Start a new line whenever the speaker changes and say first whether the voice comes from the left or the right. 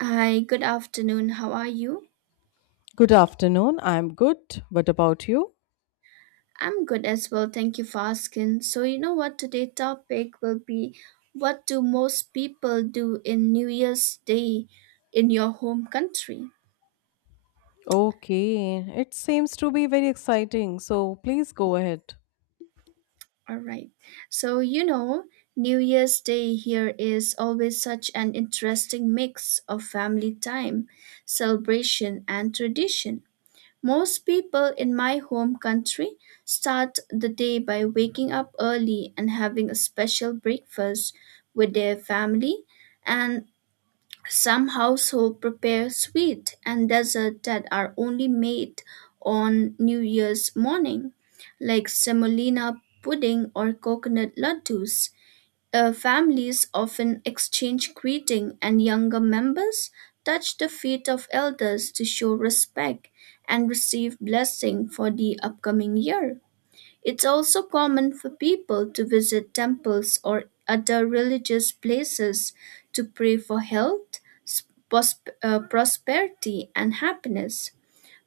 right: Hi, good afternoon. How are you?
left: Good afternoon. I'm good. What about you?
right: I'm good as well. Thank you for asking. So, you know what? Today's topic will be what do most people do in New Year's Day in your home country?
left: Okay, it seems to be very exciting. So please go ahead.
right: All right. So, New Year's Day here is always such an interesting mix of family time, celebration, and tradition. Most people in my home country start the day by waking up early and having a special breakfast with their family, and some household prepare sweet and dessert that are only made on New Year's morning, like semolina pudding or coconut laddus. Families often exchange greeting and younger members touch the feet of elders to show respect and receive blessing for the upcoming year. It's also common for people to visit temples or other religious places to pray for health, prosperity and happiness.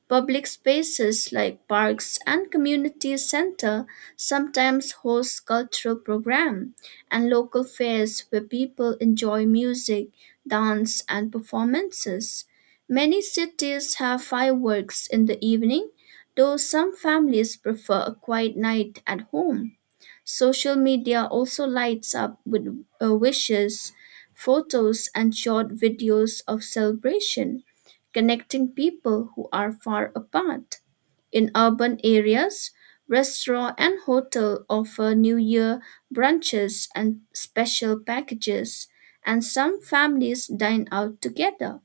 right: Public spaces like parks and community center sometimes host cultural programs and local fairs where people enjoy music, dance, and performances. Many cities have fireworks in the evening, though some families prefer a quiet night at home. Social media also lights up with wishes, photos, and short videos of celebration, connecting people who are far apart. In urban areas, restaurant and hotel offer New Year brunches and special packages, and some families dine out together.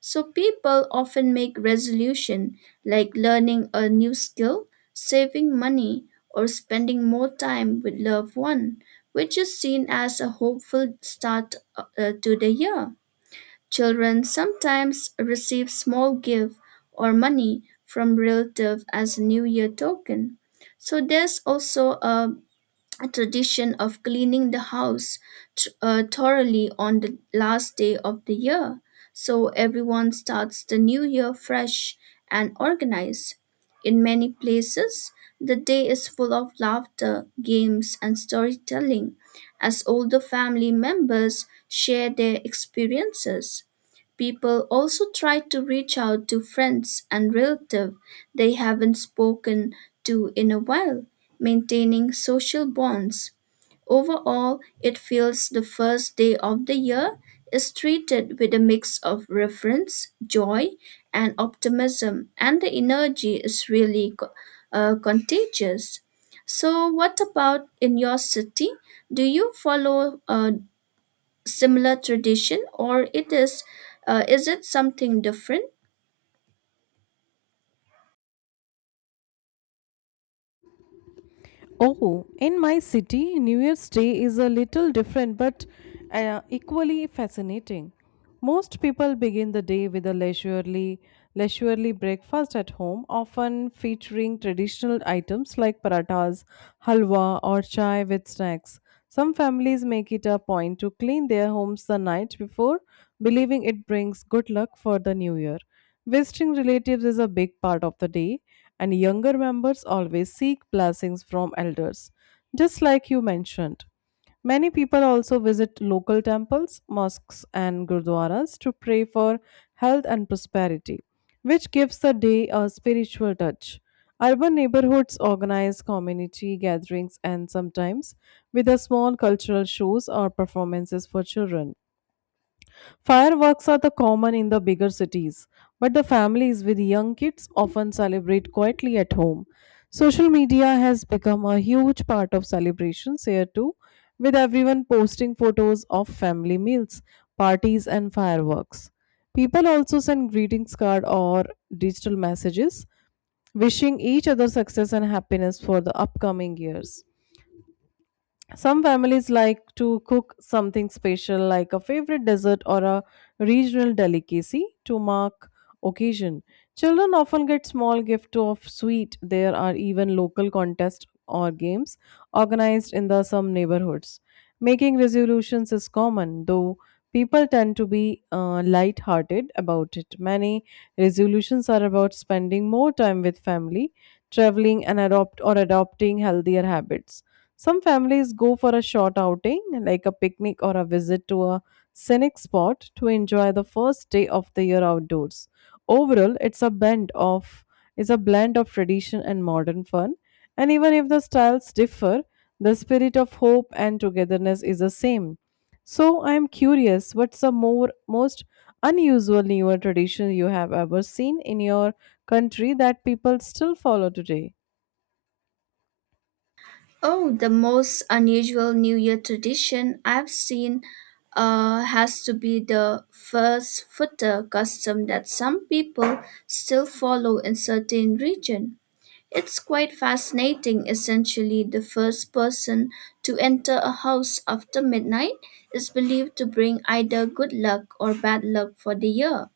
right: So people often make resolution like learning a new skill, saving money, or spending more time with loved one, which is seen as a hopeful start to the year. Children sometimes receive small gift or money from relatives as a new year token. So there's also a tradition of cleaning the house thoroughly on the last day of the year so everyone starts the new year fresh and organized. In many places, the day is full of laughter, games, and storytelling as older family members share their experiences. People also try to reach out to friends and relatives they haven't spoken to in a while, maintaining social bonds. Overall, it feels the first day of the year is treated with a mix of reverence, joy, and optimism, and the energy is really contagious. So, what about in your city? Do you follow similar tradition or it is it something different?
left: Oh, in my city, New Year's Day is a little different but equally fascinating. Most people begin the day with a leisurely breakfast at home, often featuring traditional items like parathas, halwa, or chai with snacks. Some families make it a point to clean their homes the night before believing it brings good luck for the new year. Visiting relatives is a big part of the day, and younger members always seek blessings from elders, just like you mentioned. Many people also visit local temples, mosques, and gurdwaras to pray for health and prosperity, which gives the day a spiritual touch. Urban neighborhoods organize community gatherings and sometimes with a small cultural shows or performances for children. Fireworks are the common in the bigger cities, but the families with young kids often celebrate quietly at home. Social media has become a huge part of celebrations here too, with everyone posting photos of family meals, parties, and fireworks. People also send greetings card or digital messages, wishing each other success and happiness for the upcoming years. Some families like to cook something special like a favorite dessert or a regional delicacy to mark occasion. Children often get small gift of sweet. There are even local contests or games organized in the some neighborhoods. Making resolutions is common, though people tend to be light-hearted about it. Many resolutions are about spending more time with family, traveling, and adopting healthier habits. Some families go for a short outing, like a picnic or a visit to a scenic spot, to enjoy the first day of the year outdoors. Overall, it's a blend of tradition and modern fun, and even if the styles differ, the spirit of hope and togetherness is the same. So I am curious, what's the more most unusual newer tradition you have ever seen in your country that people still follow today?
right: Oh, the most unusual new year tradition I've seen has to be the first footer custom that some people still follow in certain region. It's quite fascinating. Essentially, the first person to enter a house after midnight is believed to bring either good luck or bad luck for the year,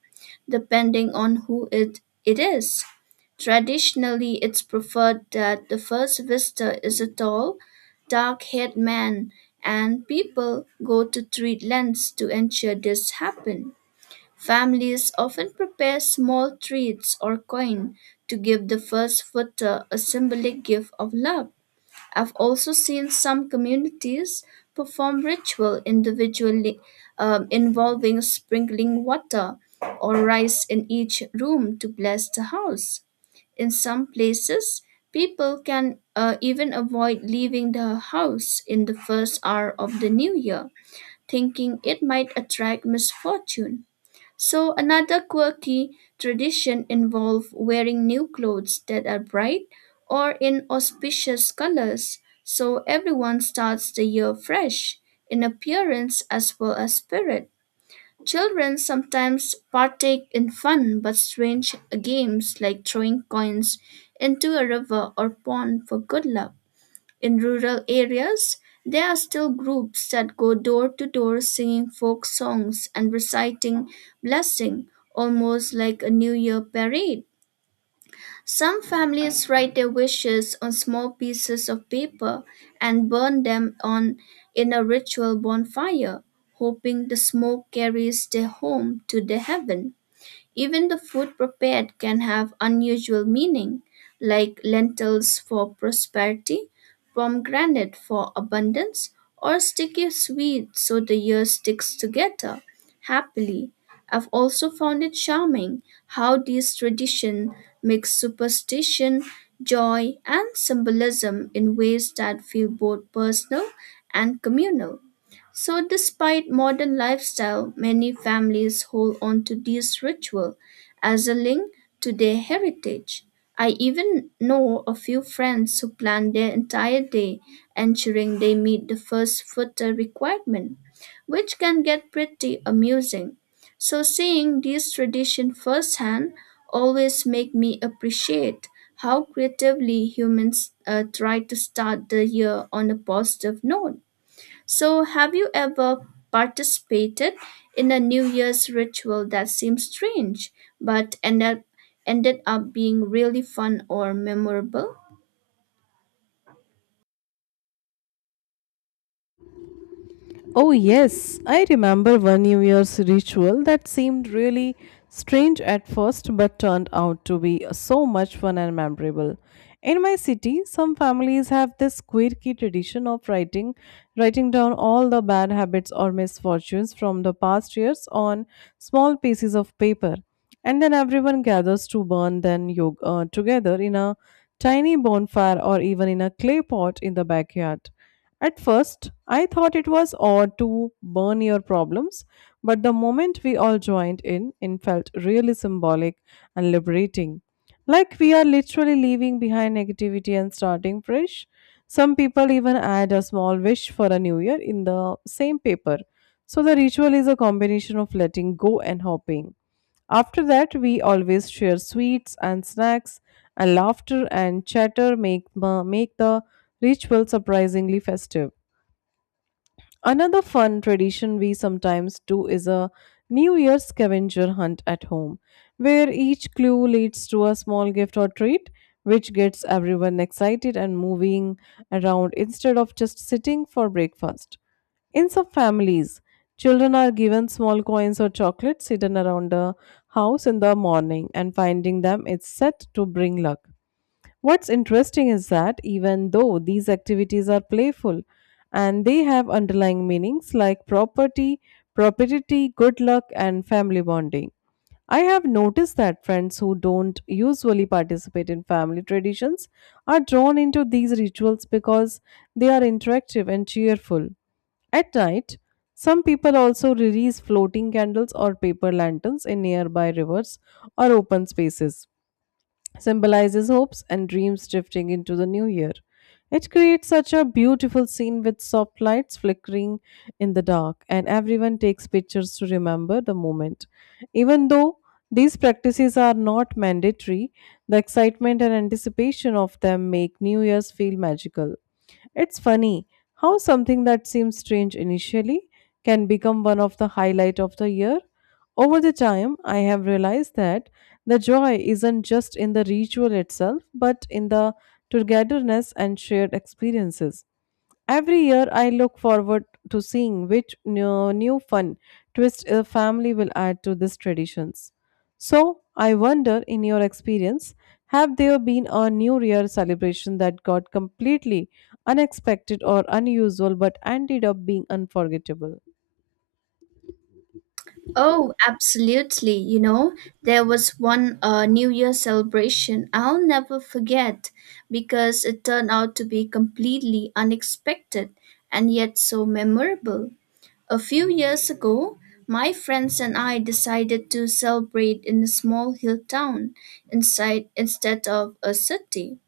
right: depending on who it is. Traditionally, it's preferred that the first visitor is a tall, dark haired man, and people go to treat lengths to ensure this happens. Families often prepare small treats or coin to give the first footer a symbolic gift of love. I've also seen some communities perform ritual individually, involving sprinkling water or rice in each room to bless the house. In some places, people can even avoid leaving the house in the first hour of the new year, thinking it might attract misfortune. So another quirky tradition involved wearing new clothes that are bright or in auspicious colors, so everyone starts the year fresh in appearance as well as spirit. Children sometimes partake in fun but strange games like throwing coins into a river or pond for good luck. In rural areas, there are still groups that go door to door singing folk songs and reciting blessing, almost like a New Year parade. Some families write their wishes on small pieces of paper and burn them on in a ritual bonfire, hoping the smoke carries their home to the heaven. Even the food prepared can have unusual meaning, like lentils for prosperity, pomegranate for abundance, or sticky sweet so the year sticks together happily. I've also found it charming how these traditions mix superstition, joy, and symbolism in ways that feel both personal and communal. So, despite modern lifestyle, many families hold on to these ritual as a link to their heritage. I even know a few friends who plan their entire day, ensuring they meet the first footer requirement, which can get pretty amusing. So, seeing this tradition firsthand always make me appreciate how creatively humans try to start the year on a positive note. So, have you ever participated in a New Year's ritual that seemed strange but ended up being really fun or memorable?
left: Oh, yes, I remember one New Year's ritual that seemed really strange at first but turned out to be so much fun and memorable. In my city, some families have this quirky tradition of writing down all the bad habits or misfortunes from the past years on small pieces of paper. And then everyone gathers to burn them together in a tiny bonfire, or even in a clay pot in the backyard. At first, I thought it was odd to burn your problems, but the moment we all joined in, it felt really symbolic and liberating. Like we are literally leaving behind negativity and starting fresh. Some people even add a small wish for a new year in the same paper. So the ritual is a combination of letting go and hoping. After that, we always share sweets and snacks, and laughter and chatter make the ritual surprisingly festive. Another fun tradition we sometimes do is a New Year scavenger hunt at home, where each clue leads to a small gift or treat, which gets everyone excited and moving around instead of just sitting for breakfast. In some families, children are given small coins or chocolates hidden around the house in the morning, and finding them is said to bring luck. What's interesting is that even though these activities are playful and they have underlying meanings like propriety, good luck, and family bonding. I have noticed that friends who don't usually participate in family traditions are drawn into these rituals because they are interactive and cheerful. At night, some people also release floating candles or paper lanterns in nearby rivers or open spaces symbolizes hopes and dreams drifting into the new year. It creates such a beautiful scene with soft lights flickering in the dark, and everyone takes pictures to remember the moment. Even though these practices are not mandatory, the excitement and anticipation of them make New Year's feel magical. It's funny how something that seems strange initially can become one of the highlight of the year. Over the time, I have realized that the joy isn't just in the ritual itself, but in the togetherness and shared experiences. Every year, I look forward to seeing which new fun twist a family will add to these traditions. So, I wonder, in your experience, have there been a New Year celebration that got completely unexpected or unusual but ended up being unforgettable?
right: Oh, absolutely. You know, there was one New Year celebration I'll never forget because it turned out to be completely unexpected and yet so memorable. A few years ago, my friends and I decided to celebrate in a small hill town inside, instead of a city,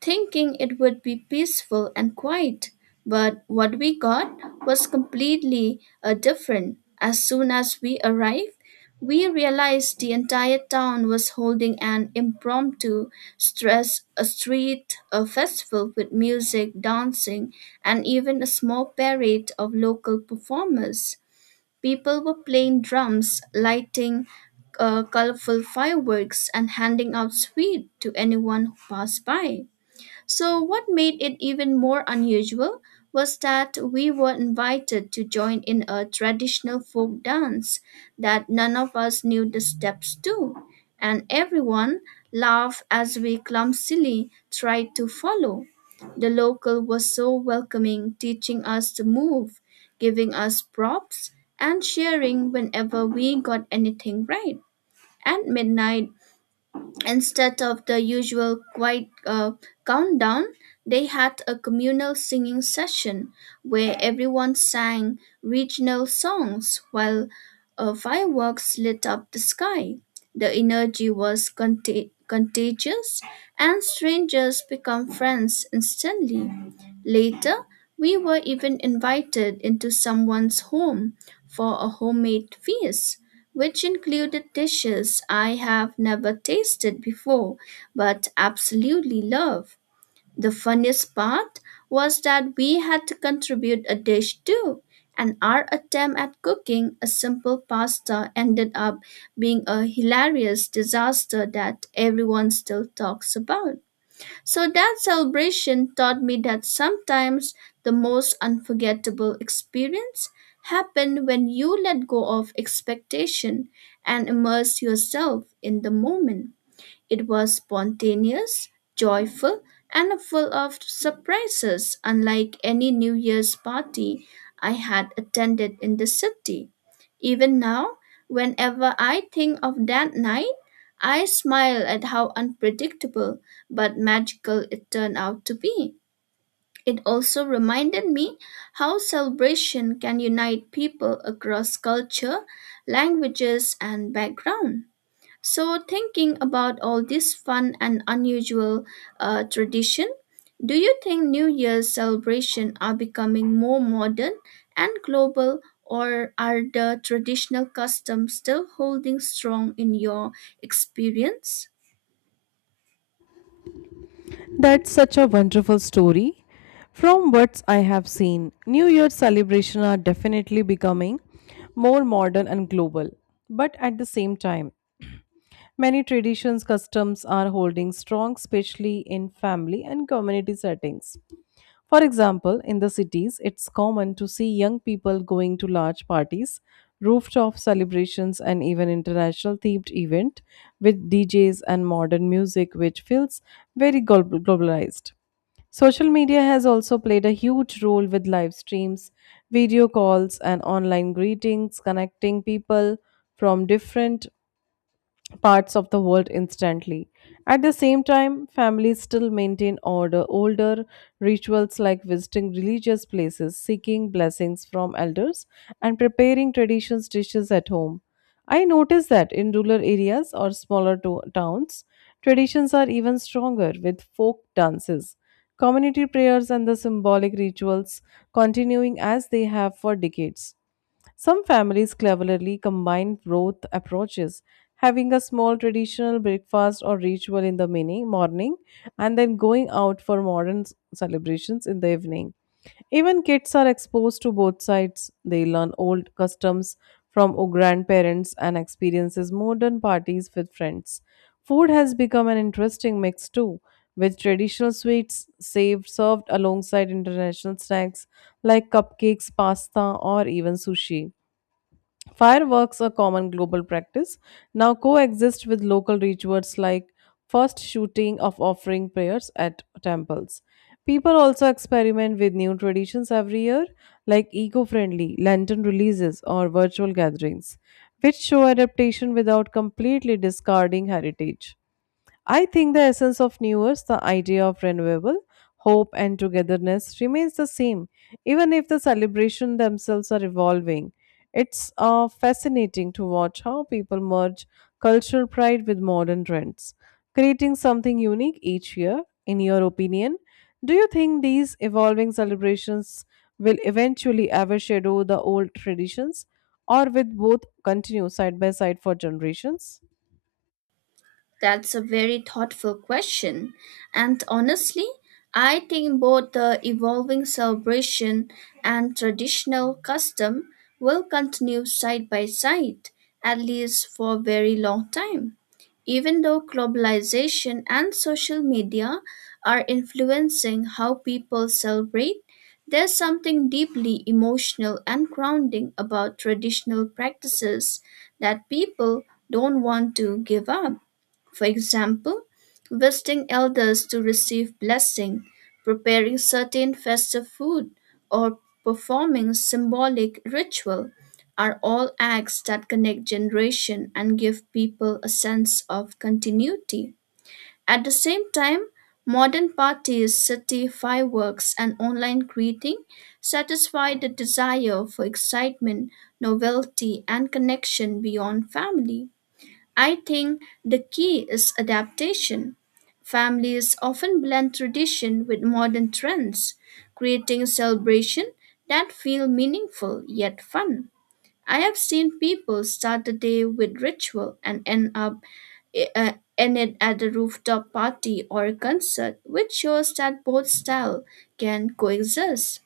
right: thinking it would be peaceful and quiet, but what we got was completely different. As soon as we arrived, we realized the entire town was holding an impromptu stress a street a festival with music, dancing, and even a small parade of local performers. People were playing drums, lighting colorful fireworks, and handing out sweets to anyone who passed by. So, what made it even more unusual was that we were invited to join in a traditional folk dance that none of us knew the steps to, and everyone laughed as we clumsily tried to follow. The local was so welcoming, teaching us to move, giving us props, and cheering whenever we got anything right. At midnight, instead of the usual quiet countdown, they had a communal singing session where everyone sang regional songs while fireworks lit up the sky. The energy was contagious, and strangers become friends instantly. Later, we were even invited into someone's home for a homemade feast which included dishes I have never tasted before but absolutely love. The funniest part was that we had to contribute a dish too, and our attempt at cooking a simple pasta ended up being a hilarious disaster that everyone still talks about. So that celebration taught me that sometimes the most unforgettable experience happen when you let go of expectation and immerse yourself in the moment. It was spontaneous, joyful, and full of surprises, unlike any New Year's party I had attended in the city. Even now, whenever I think of that night, I smile at how unpredictable but magical it turned out to be. It also reminded me how celebration can unite people across culture, languages, and background. So, thinking about all this fun and unusual tradition, do you think New Year's celebration are becoming more modern and global, or are the traditional customs still holding strong in your experience?
left: That's such a wonderful story. From what I have seen, New Year celebrations are definitely becoming more modern and global. But at the same time, many traditions customs are holding strong, especially in family and community settings. For example, in the cities, it's common to see young people going to large parties, rooftop celebrations, and even international themed events with DJs and modern music, which feels globalized. Social media has also played a huge role with live streams, video calls, and online greetings, connecting people from different parts of the world instantly. At the same time, families still older rituals like visiting religious places, seeking blessings from elders, and preparing traditions dishes at home. I notice that in rural areas or towns, traditions are even stronger with folk dances, community prayers, and the symbolic rituals continuing as they have for decades. Some families cleverly combine both approaches, having a small traditional breakfast or ritual in the morning and then going out for celebrations in the evening. Even kids are exposed to both sides. They learn old customs from grandparents and experiences modern parties with friends. Food has become an interesting mix too, with traditional served alongside international snacks like cupcakes, pasta, or even sushi. Fireworks, a common global practice, now coexist with local rituals like first shooting of offering prayers at temples. People also experiment with new traditions every year, like eco friendly lantern releases or virtual gatherings, which show adaptation without completely discarding heritage. I think the essence of New Year's, the idea of renewable hope and togetherness, remains the same, even if the celebrations themselves are evolving. It's fascinating to watch how people merge cultural pride with modern trends, creating something unique each year. In your opinion, do you think these evolving celebrations will eventually overshadow the old traditions, or will both continue side by side for generations?
right: That's a very thoughtful question. And honestly, I think both the evolving celebration and traditional custom will continue side by side, at least for a very long time. Even though globalization and social media are influencing how people celebrate, there's something deeply emotional and grounding about traditional practices that people don't want to give up. For example, visiting elders to receive blessing, preparing certain festive food, or performing symbolic ritual are all acts that connect generation and give people a sense of continuity. At the same time, modern parties, city fireworks, and online greeting satisfy the desire for excitement, novelty, and connection beyond family. I think the key is adaptation. Families often blend tradition with modern trends, creating celebration that feel meaningful yet fun. I have seen people start the day with ritual and end it at a rooftop party or a concert, which shows that both style can coexist.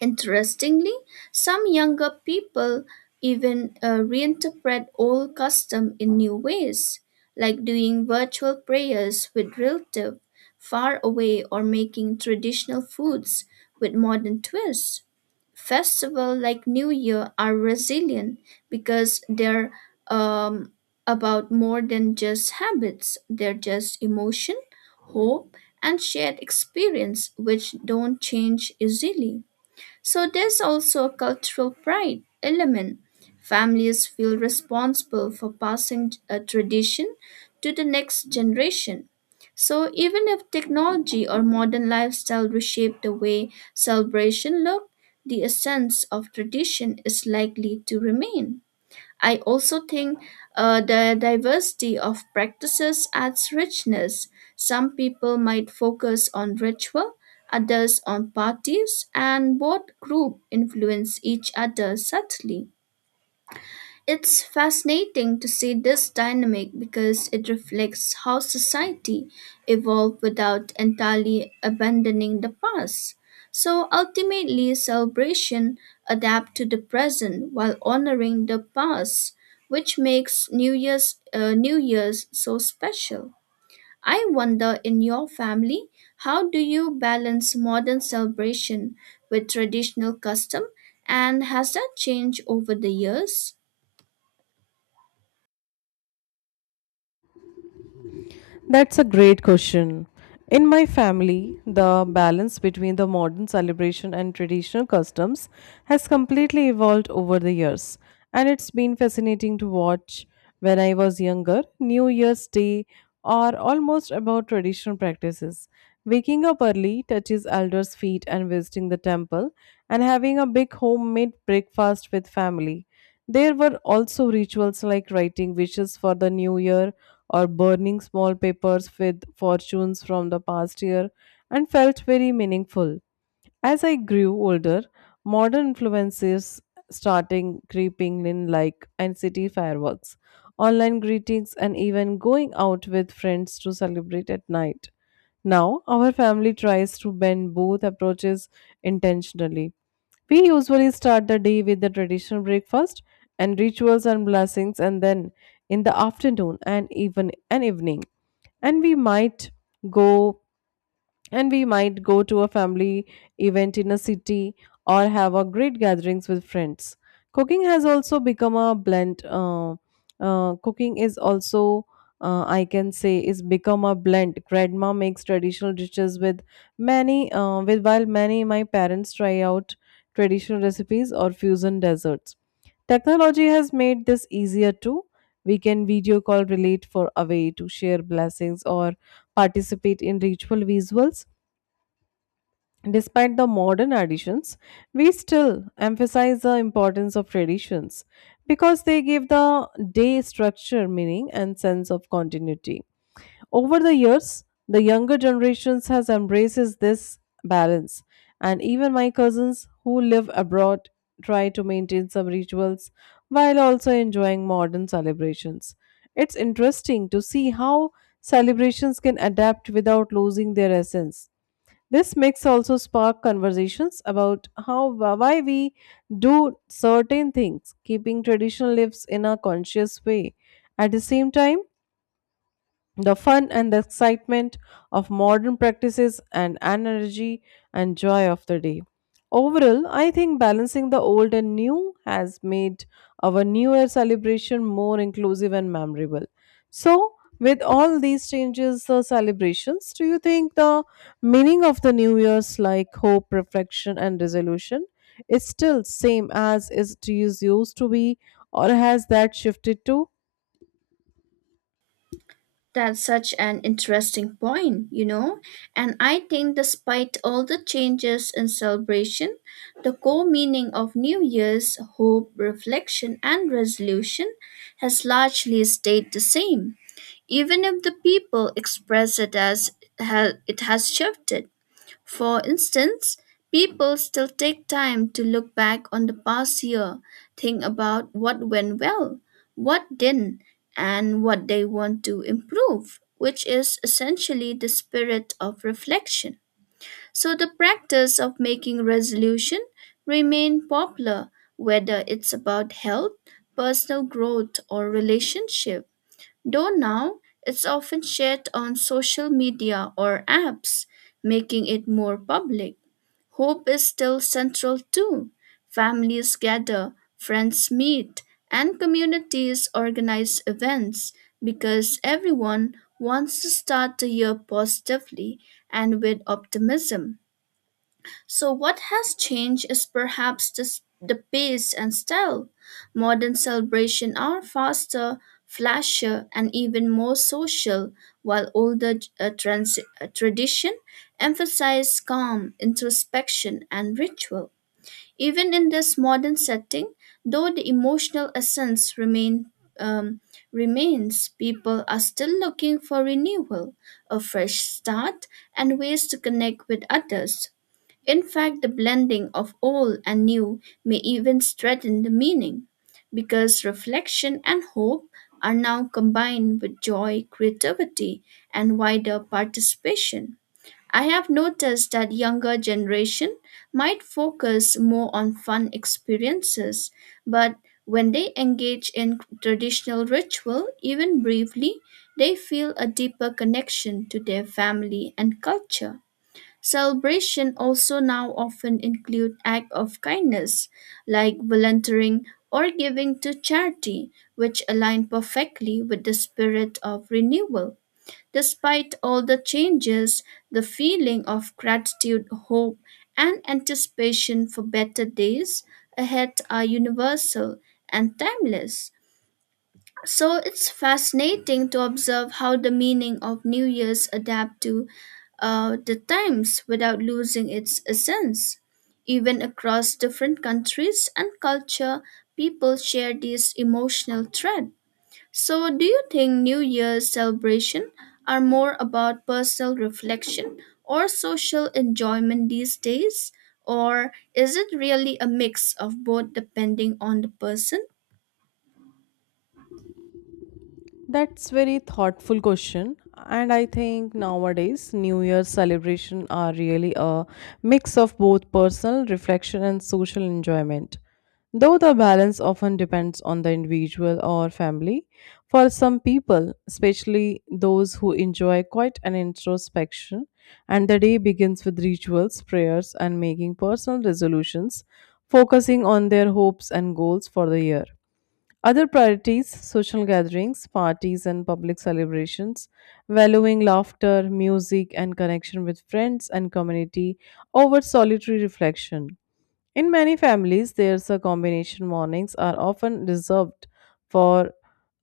right: Interestingly, some younger people even reinterpret old custom in new ways, like doing virtual prayers with relatives far away or making traditional foods with modern twists. Festivals like New Year are resilient because they're um, about more than just habits, they're just emotion, hope, and shared experience which don't change easily. So there's also a cultural pride element. Families feel responsible for passing a tradition to the next generation. So even if technology or modern lifestyle reshape the way celebration look, the essence of tradition is likely to remain. I also think the diversity of practices adds richness. Some people might focus on ritual, others on parties, and both group influence each other subtly. It's fascinating to see this dynamic because it reflects how society evolved without entirely abandoning the past. So ultimately, celebration adapt to the present while honoring the past, which makes New Year's so special. I wonder in your family, how do you balance modern celebration with traditional custom and has that changed over the years?
left: That's a great question. In my family, the balance between the modern celebration and traditional customs has completely evolved over the years, and it's been fascinating to watch. When I was younger, New Year's Day are almost about traditional practices. Waking up early, touches elders' feet and visiting the temple, and having a big homemade breakfast with family. There were also rituals like writing wishes for the new year or burning small papers with fortunes from the past year and felt very meaningful. As I grew older, modern influences starting creeping in like and city fireworks, online greetings and even going out with friends to celebrate at night. Now, our family tries to bend both approaches intentionally. We usually start the day with the traditional breakfast and rituals and blessings, and then in the afternoon and even an evening. And we might go and we might go to a family event in a city or have a great gatherings with friends cooking has also become a blend cooking is also I can say is become a blend grandma makes traditional dishes with many with while many my parents try out traditional recipes or fusion desserts technology has made this easier too we can video call relate for away to share blessings or participate in ritual visuals. Despite the modern additions, we still emphasize the importance of traditions because they give the day structure, meaning, and sense of continuity. Over the years, the younger generations has embraces this balance, and even my cousins who live abroad try to maintain some rituals while also enjoying modern celebrations. It's interesting to see how celebrations can adapt without losing their essence this mix also sparked conversations about how why we do certain things, keeping tradition lives in a conscious way. At the same time, the fun and the excitement of modern practices and energy and joy of the day. Overall, I think balancing the old and new has made our New Year celebration more inclusive and memorable. So, with all these changes, the celebrations, do you think the meaning of the New Year's, like hope, reflection, and resolution, is still same as it is used to be, or has that shifted too?
right: That's such an interesting point, you know. And I think, despite all the changes in celebration, the core meaning of New Year's hope, reflection, and resolution has largely stayed the same, even if the people express it as it has shifted. For instance, people still take time to look back on the past year, think about what went well, what didn't, and what they want to improve, which is essentially the spirit of reflection. So the practice of making resolution remain popular whether it's about health, personal growth or relationship, though now it's often shared on social media or apps, making it more public. Hope is still central too. Families gather, friends meet, and communities organize events because everyone wants to start the year positively and with optimism. So, what has changed is perhaps the pace and style. Modern celebrations are faster, flashier, and even more social, while older tradition emphasize calm, introspection, and ritual. Even in this modern setting, though the emotional essence um, remains, people are still looking for renewal, a fresh start, and ways to connect with others. In fact, the blending of old and new may even strengthen the meaning, because reflection and hope are now combined with joy, creativity, and wider participation. I have noticed that younger generation might focus more on fun experiences, but when they engage in traditional ritual, even briefly, they feel a deeper connection to their family and culture. Celebration also now often include acts of kindness, like volunteering or giving to charity, which align perfectly with the spirit of renewal. Despite all the changes, the feeling of gratitude, hope, and anticipation for better days ahead are universal and timeless. So it's fascinating to observe how the meaning of New Year's adapt to the times without losing its essence. Even across different countries and culture, people share this emotional thread. So do you think New Year's celebration are more about personal reflection or social enjoyment these days? Or is it really a mix of both depending on the person?
left: That's very thoughtful question and I think nowadays New Year celebration are really a mix of both personal reflection and social enjoyment. Though the balance often depends on the individual or family, for some people, especially those who enjoy quite an introspection, and the day begins with rituals, prayers, and making personal resolutions, focusing on their hopes and goals for the year. Other priorities social gatherings, parties, and public celebrations, valuing laughter, music, and connection with friends and community over solitary reflection. In many families, there's a combination mornings are often reserved for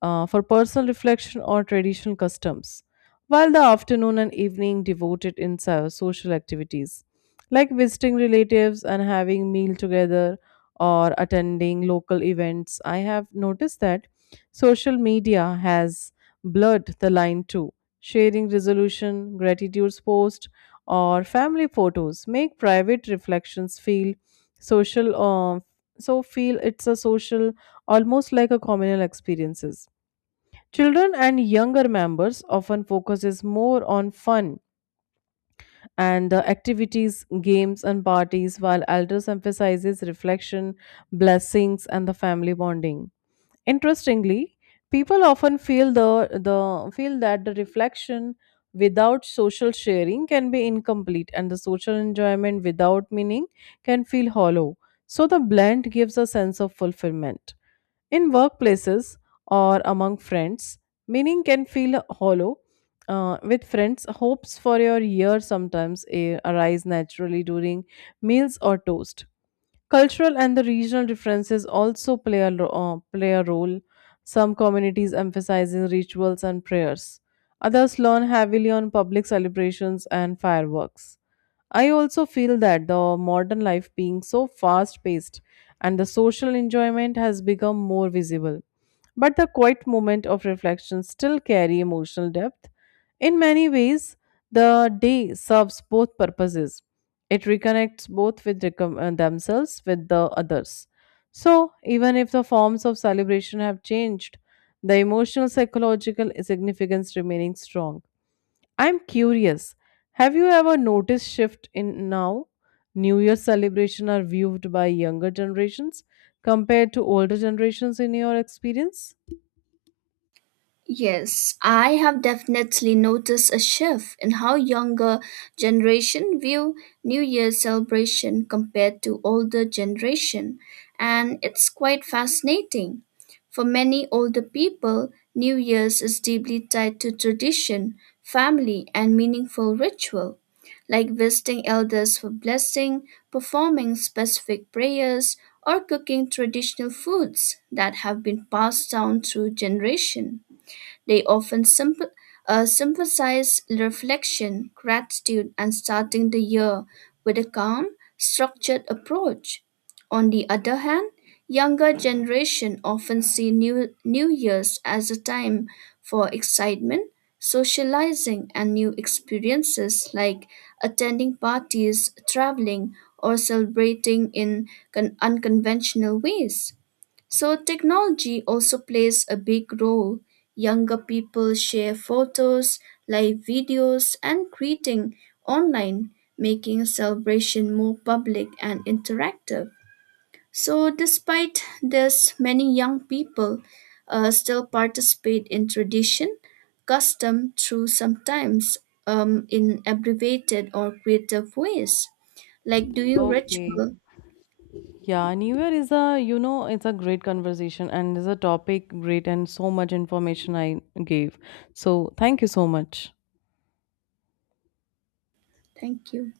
left: for personal reflection or traditional customs, while the afternoon and evening devoted in social activities like visiting relatives and having meal together or attending local events. I have noticed that social media has blurred the line too. Sharing resolution, gratitudes post, or family photos make private reflections feel social. So feel it's a social, almost like a communal experiences. Children and younger members often focuses more on fun and the activities, games and parties, while elders emphasizes reflection, blessings, and the family bonding. Interestingly, people often feel that the reflection without social sharing can be incomplete and the social enjoyment without meaning can feel hollow. So the blend gives a sense of fulfillment. In workplaces or among friends, meaning can feel hollow. With friends, hopes for your year sometimes arise naturally during meals or toast. Cultural and the regional differences also play a role. Some communities emphasizing rituals and prayers. Others lean heavily on public celebrations and fireworks. I also feel that the modern life being so fast paced and the social enjoyment has become more visible. But the quiet moment of reflection still carry emotional depth. In many ways, the day serves both purposes. It reconnects both with themselves with the others. So, even if the forms of celebration have changed, the emotional psychological significance remaining strong. I'm curious. Have you ever noticed shift in now? New Year celebration are viewed by younger generations compared to older generations in your experience?
right: Yes, I have definitely noticed a shift in how younger generation view New Year celebration compared to older generation, and it's quite fascinating. For many older people, New Year's is deeply tied to tradition, family, and meaningful ritual, like visiting elders for blessing, performing specific prayers, or cooking traditional foods that have been passed down through generation. They often sympathize reflection, gratitude, and starting the year with a calm, structured approach. On the other hand, younger generation often see new years as a time for excitement, socializing, and new experiences like attending parties, traveling, or celebrating in unconventional ways. So, technology also plays a big role. Younger people share photos, live videos, and greeting online, making celebration more public and interactive. So, despite this, many young people still participate in tradition, custom through sometimes in abbreviated or creative ways, like doing
left: Okay.
right: ritual.
left: Yeah, New Year is a, it's a great conversation and is a topic great and so much information I gave. So thank you so much.
right: Thank you.